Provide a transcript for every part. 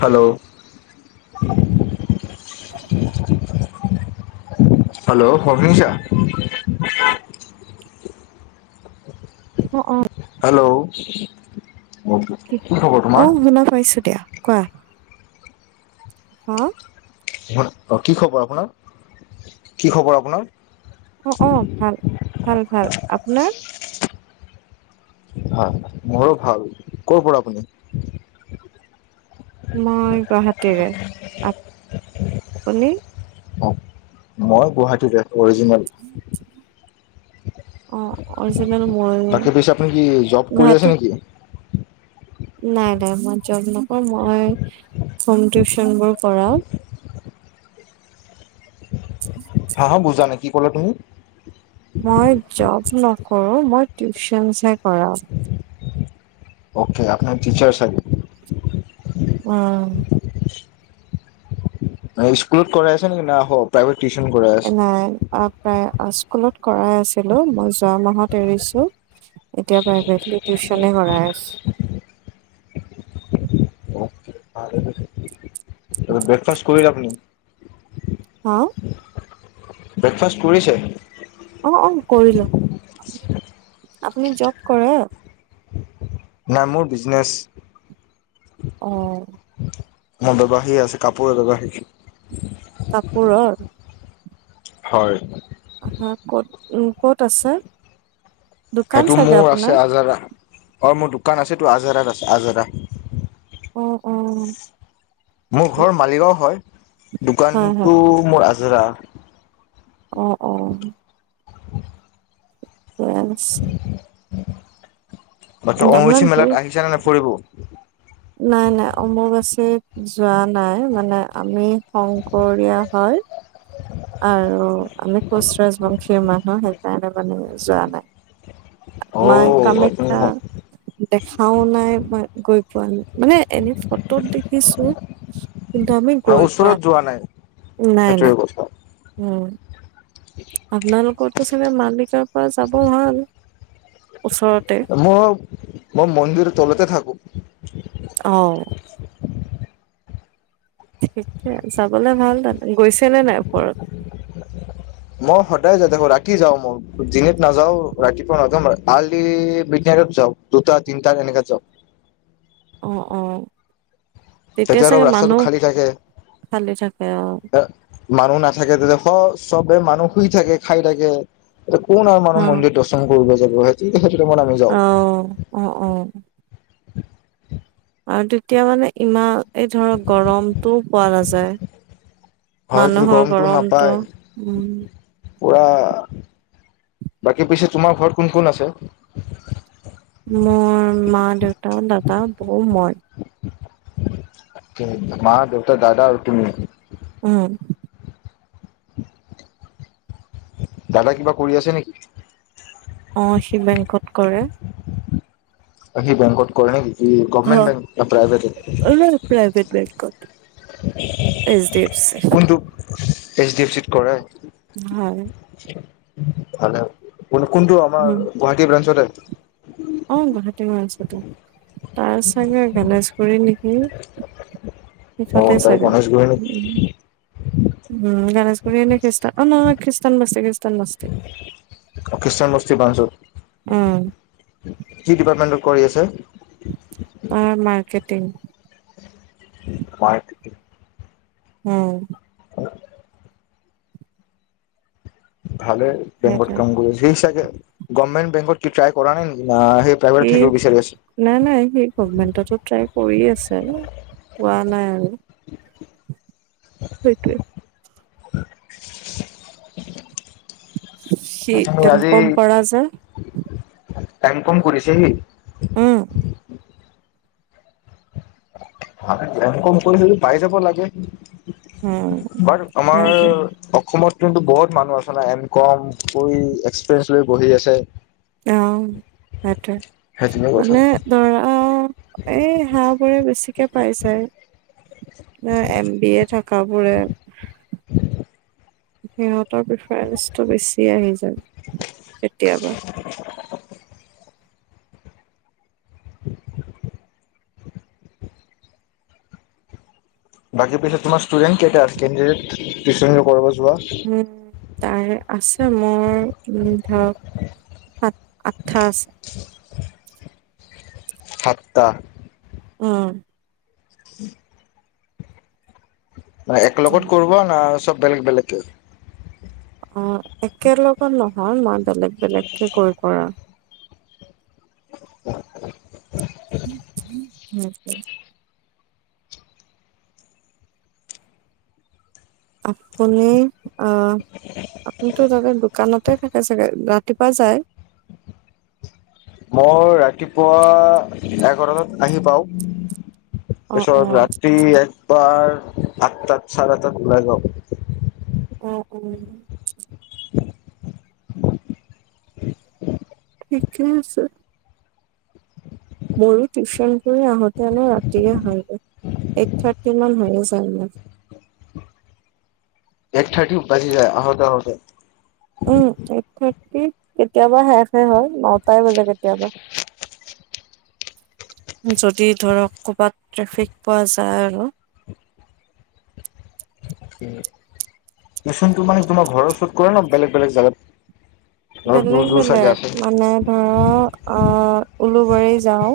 Hello hello শ-শুনিছা? অ অ। হেল্ল' কি খবৰ তোমাৰ অঁ শুনা পাইছো দিয়া, কোৱা? হা? অঁ কি খবৰ আপোনাৰ? কি খবৰ আপোনাৰ? অঁ অঁ ভাল, ভাল-ভাল, আপোনাৰ? হয়, মোৰো ভাল। ক'ৰ পৰা আপুনি? মই গুৱাহাটীৰে। আপ-পুনি? মই গুৱাহাটীৰে, অৰিজিনেল অ', অৰিজিনেল মোৰ- বাকী পিছে আপুনি কি জব কৰি আছে নেকি? নাই নাই মই জব নক মই হোম টিউচন বোৰ কৰাওঁ। হা হা বুজা নাই কি কলা তুমি? মই জব নকৰো মই টিউচনচে কৰাও। অ'কে আপোনাৰ টিচাৰ চাগে। অ' অ' স্কুলত কৰাই আছে নেকি না হল? প্ৰাইভেট টিউচন কৰা নাই, আক স্কুলত কৰাই আছিলো মই যোৱা মাহত তৰিছো। এতিয়াপা গধূলি টিউশনে কৰাই আছ- ব্ৰেকফাষ্ট কৰিলে আপুনি? হা? ব্ৰেকফাষ্ট কৰিছে? অ' অ' কৰিলো। আপুনি জব কৰে? নাই- মোৰ বিজনেছ। অ্। ম ব্যৱসাৰী আছে কাপোৰ' ব্যৱসায়ি। কাপোৰৰ? হয়। হয় ক'ত, উ ক'ত আছে? দোকান সেইটো চাগে মোৰ আছে আপোনাৰ আজাৰা। হয় মোৰ দোকান আছেতো আজাৰাত আছে আজাৰা। অঁ অঁ। মোৰ ঘৰ মালিগাঁও হয়। হয় হয় দোকানটো মোৰ আজৰা। অ' অ'। বেয়া লুটছে আচ্ছা অহ, আপোনাৰ অম্বুবাচী মেলাত দূৰ আহিছানে নাই ফুৰিব? নাই নাই অম্বুবাচীত যোৱা নাই মানে আমি শংকৰীয়া হয়। আৰু আমি কোচ ৰাজবংশীয় মানুহ, সেইকাৰণে মানে যোৱা নাই। অ মাই কামাখ্যা দেখাও নাই, মই গৈ পোৱা নাই। মানে এনেই ফটোত দেখিছোঁ কিন্তু আমি গৈ পোৱা ওচৰত নাই। যোৱা নাই, সেইটোৱে নাই, কথা উম। [unintelligible] আপোনালোকৰতো চাগে মালিকাৰ পৰা যাব ভাল ওচৰতে। মই, মই মন্দিৰৰ তলতে থাকোঁ। অহ। ঠিকে যাবলে ভাল তাত, গৈছেনে নাই ওপৰত। মই সদায় যায় থাকো, ৰাতি যাওঁ মই, দিনেত নাযাওঁ, ৰাতিপুৱা নাযাওঁ মই। কালি মিনেৰেত যাওঁ, দুটা তিনটা এনেকাত যাওঁ। অহ', অহ' তেতিয়া অলপ চাগে ৰাস্তাটো মানুহ খালী থাকে খালি থাকে অহ। মানুহ নাথাকে তেতিয়া স চবে মানুহ শুই থাকে, খায় থাকে। একো নাই মানুহ অ মন্দিৰ দৰ্শন কৰিব যাব হে। টিত সেইটোতে মই নামি দিছোঁ। অহ', অহ', অহ'। আৰু তেতিয়া মানে ইমান, এই ধৰক গৰমটোও পোৱা নাযায়। হয় মানুহৰ গৰমটো নাপায় উম। পুৰা, বাকী পিছে তোমাৰ ঘৰত কোন কোন আছে? মোৰ মা-দেউতা দাদা-বৌ মই। মা-দেউতা দাদা আৰু তুমি। উম। দাদা কিবা কৰি আছে নেকি? অহ, সি বেংকত কৰে। সি বেংকত কৰে নেকি? কি গভমেণ্ট অহ। বেংক না প্ৰাইভেট অ' নাই প্ৰাইভেট বেংকত এচ ডি এফ। চি কোনটো এচ ডি এফ চিট কৰে? হয়। ভালে, কোনটো? আমাৰ গুৱাহাটী ব্ৰাঞ্চতে। অহ, গুৱাহাটী ব্ৰাঞ্চতে। তাৰ চাগে গণেশগুৰি নেকি। অ সেইফালে তাই চাগে গণেশগুৰি নেকি উম', উম'। উম, গণেশগুৰিয়েনে খিষ্টা অ' নহয় খিষ্টানবস্তি-খ্ৰিষ্টানবস্তি। অহ, খ্ৰীষ্টান বস্তি ব্ৰাঞ্চত। উম। কি ডিপাৰ্টমেন্টত কৰি আছে? অহ, মাৰ্কেটিং। মই উম। [unintelligible] ভালে বেংকত সেইটোৱে কাম কৰি আছে। সি চাগে গভমেণ্ট বেংকত কি ট্ৰাই কৰা নাই নেকি নাই সি প্ৰাইভেটত থাকিব বিচাৰি আছে। নাই নাই সি গভমেণ্টতো ট্ৰাই কৰি আছে, পোৱা নাই আৰু। হয় সেইটোৱে হয় সি সেহতি এম আজি কম কৰা যে টাইম কম কৰিছেহি উম কম কৰি যদি পাই যাব লাগে উম বাট আমাৰ সেইটোৱে অসমত কিন্তু বহুত মানুহ আছে ন ইন কাম কৰি এক্সপিৰিয়েঞ্চ লৈ বহি আছে অ সেইটোয়ে সেই তেনেকুৱা কথা মানে দৰা এই হাঁহ বোৰে বেছিকে পাই যায় ন এম বি এ থকা বোৰে সিহঁতৰ প্ৰিফাৰেঞ্চটো বেছি আহি যায় কেতিয়াবা হয় উম বাকী পিছত তোমাৰ ষ্টুডেণ্ট কেইটা আছে কেনডিডেট টিউচন যোৱা উম তাই আছে মোৰ উম ধৰক সাত আঠটা আছে হয় সাতটা অ মানে উম। একলগত কৰিব না চব বেলেগ বেলেগে অ একে লগত নহয় মই বেলেগ বেলেগকে কৈ কৰা হয় উম আপুনি অ আপুনিতো তাতে দোকানত তাতে থাকে চাগে ৰাতিপুৱা যায় মই ৰাতিপুৱা এঘাৰটাত আহি পাওঁ অ', পিছত অ'। ৰাতি একবাৰ আঠটাত চাৰে আঠটাত ওলাই যাও। অ অ ঠিকে আছে মোৰো টিউচন আহোতে আ ৰাতিয়ে হয় গ এইট থাৰ্টি মান হয় যাই ম এইট থাৰ্টি উকলি যায় আহতে আহতে উম এইট থাৰ্টি কেতিয়াবা শেষ হয় নটাই বাজে কেতিয়াবা উম যদি ধৰক ক'বাত ট্ৰেফিক পোৱা যায় আৰু মচনটো মানে তোমাৰ ঘৰৰ ওচৰত কৰে ন বেলেগ বেলেগ জাগাত বেলেগ বেলেগ মানে ধৰা আহ উলোবাৰী যাও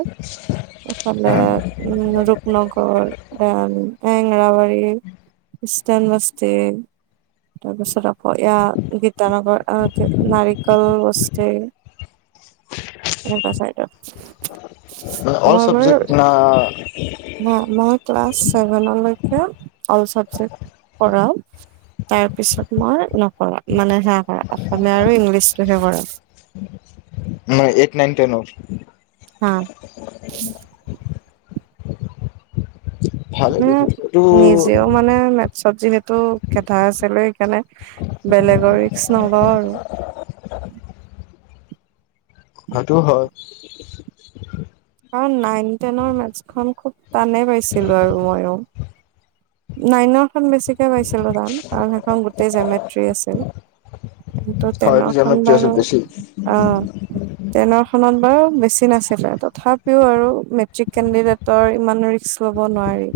ইফালে আছে উম নগৰ এনংৰাবাৰী ইষ্টান বছতি তাৰপিছত আকৌ এয়া গীতানগৰ নাৰিকল বস্তি সেইটো চাইদত অল চাবজেক্ট না উম মই ক্লাছ চে ছেভেনলৈকে অল চাবজেক্ট পঢ়াও ইয়াৰ পিছত মই নকৰাও মানে সেয়া কৰা অসমীয়া আৰু ইংলিছটোহে কৰা মই এইট নাইন টেনৰ অ ভালে উম, দেখি এইটো নিজেও মানে চব যিহেতু গেধা আছিলে, সেইকাৰণে বেলেগৰ ৰিক্স নলও আৰু। সেইটো হয়। কাৰণ নাইন টেনৰ মেথছখন খুব টানে পাইছিলো আৰু মইয়ো। নাইনৰখন বেছিকে পাইছিলো টান কাৰণ সেইখন গোটেই জেমেট্ৰি আছিল। কিন্তু হয় এইটো টেনৰখন জেমেট্ৰি আছিল বেছি। টেনৰ খনত বাৰু বেছি নাছিলে। তথাপিও আৰু মেট্ৰিক কেণ্ডিডেটৰ ইমান ৰিক্স ল'ব নোৱাৰি।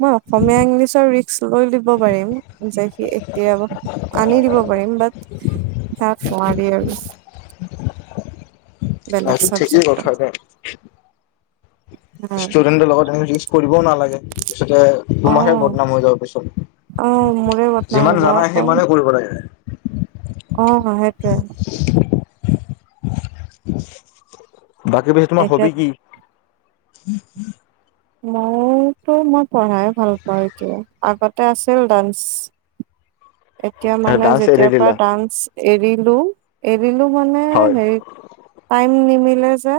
মই অসম মীয়া, ইংলিছৰ ৰিক্স লৈ দিব পাৰিম। যে সি এতিয়াও আনি দিব পাৰিম। বাট তাক নোৱাৰি আৰু। বেলেগ সেইটো ঠিকেই কথা চাবজেক্টত দে। ষ্টুডেন্টৰ লগত এনেকুৱা কৰিবও নালাগে। পিছতে হে অ তোমাৰহে বদনাম হৈ যাব অ পিছত, মোৰে বদনাম যিমান হ'ব জানাই আকৌ সিমানে কৰিব লাগে। অ' সেইটোৱে। বাকী, পিছে তোমাৰ এতিয়া হবি কি? মই টো মই পঢ়াই ভাল পাওঁ এতিয়া, আগতে আছিল ডান্স। এতিয়া মানে ডান্স এৰি যেতিয়াৰ পৰা দিলা ডান্স এৰিলো, এৰিলো মানে হয় হেৰি টাইম নিমিলে যে,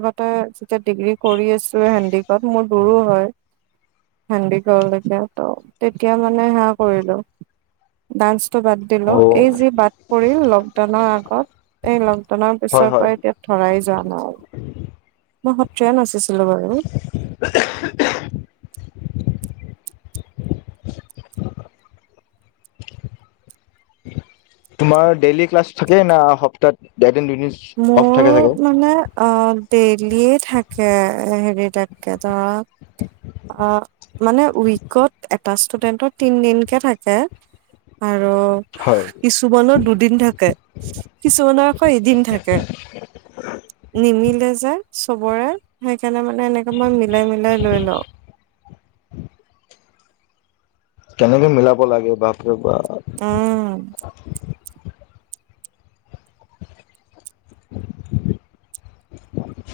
আগতে যেতিয়া ডিগ্ৰী কৰি আছোঁ হেনডি। তাত মোৰ দূৰো হয়। হেন্দি গড়লৈকে, ত' তেতিয়া মানে হা কৰিলো ডান্সটো বাদ দিলো, অ এই যি বাট পৰিল লকডাউনৰ আগত এই লকডাউনৰ হয় পিছৰ পৰা হয় এতিয়া ধৰাই যোৱা নাই, মই সত্ৰীয়া নাচিছিলো বাৰু। [unintelligible] [inaudible] তোমাৰ ডেইলি ক্লাছ থাকে না, সপ্তাহত এদিন-দুদিন। মোৰ মানে অ' ডেইলিয়ে থাকে, হেৰি তাতকে ধৰা। অ' মানে উইকত এটা ষ্টুডেন্টৰ তিন দিনকে থাকে। আৰু হয় কিছুমানৰ দুদিন থাকে, কিছুমানৰ আকৌ এদিন থাকে। নিমিলে যে চবৰে। সেইকাৰণে মানে এনেকে মই মিলাই মিলাই লৈ লওঁ। কেনেকে মিলাব লাগে। বাপৰে বাপ! উম।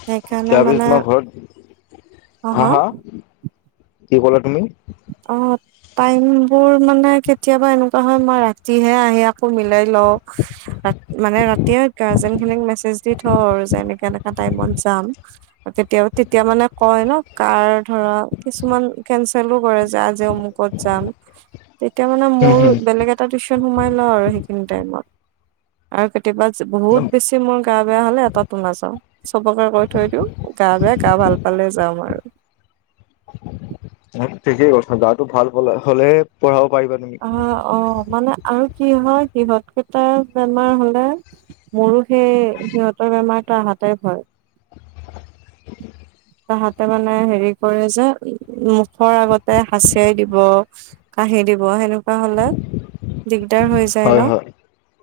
সেইকাৰণে যাবি মানে ন' ঘৰত। অহ হা হা? কি ক'লা তুমি? অ'। টাইমবোৰ মানে কেতিয়াবা এনেকুৱা হয়, মই ৰাতিহে আহি আকৌ মিলাই লওঁ। মানে ৰাতিয়ে গাৰ্জেনখিনিক মেছেজ দি থওঁ আৰু যে এনেকা এনেকা টাইমত যাম। কেতিয়া তেতিয়া মানে কয় ন, কাৰ ধৰা! কিছুমান কেনচেলো কৰে যে আজি অমুকত যাম, তেতিয়া মানে হম মোৰ হম বেলেগ এটা টিউচ [unintelligible] আৰু সেইখিনি টাইমত, আৰু কেতিয়াবা বহুত বেছি মোৰ গা-বেয়া হলে এটাটো নাযাও। চবকে কৈ থৈ দিও, গা-বেয়া গা ভাল পালে যাাম আৰু। ঠিকেই কথা, গাটো ভাল হলে-হলেহে পঢ়াব পাৰিবা। তুমি অঁ অঁ মানে আৰু কি হয় সিহঁতকেইটাৰ বেমাৰ হলে মোৰো সেই সিহঁতৰ বেমাৰতো অহাতে ভয়। তাহাঁতে মানে হেৰি কৰে যে- মুখৰ আগতে হাচিয়াই দিব, কাহি দিব সেনেকুৱা হলে, দিগদাৰ হৈ যায় হয় ন? হয়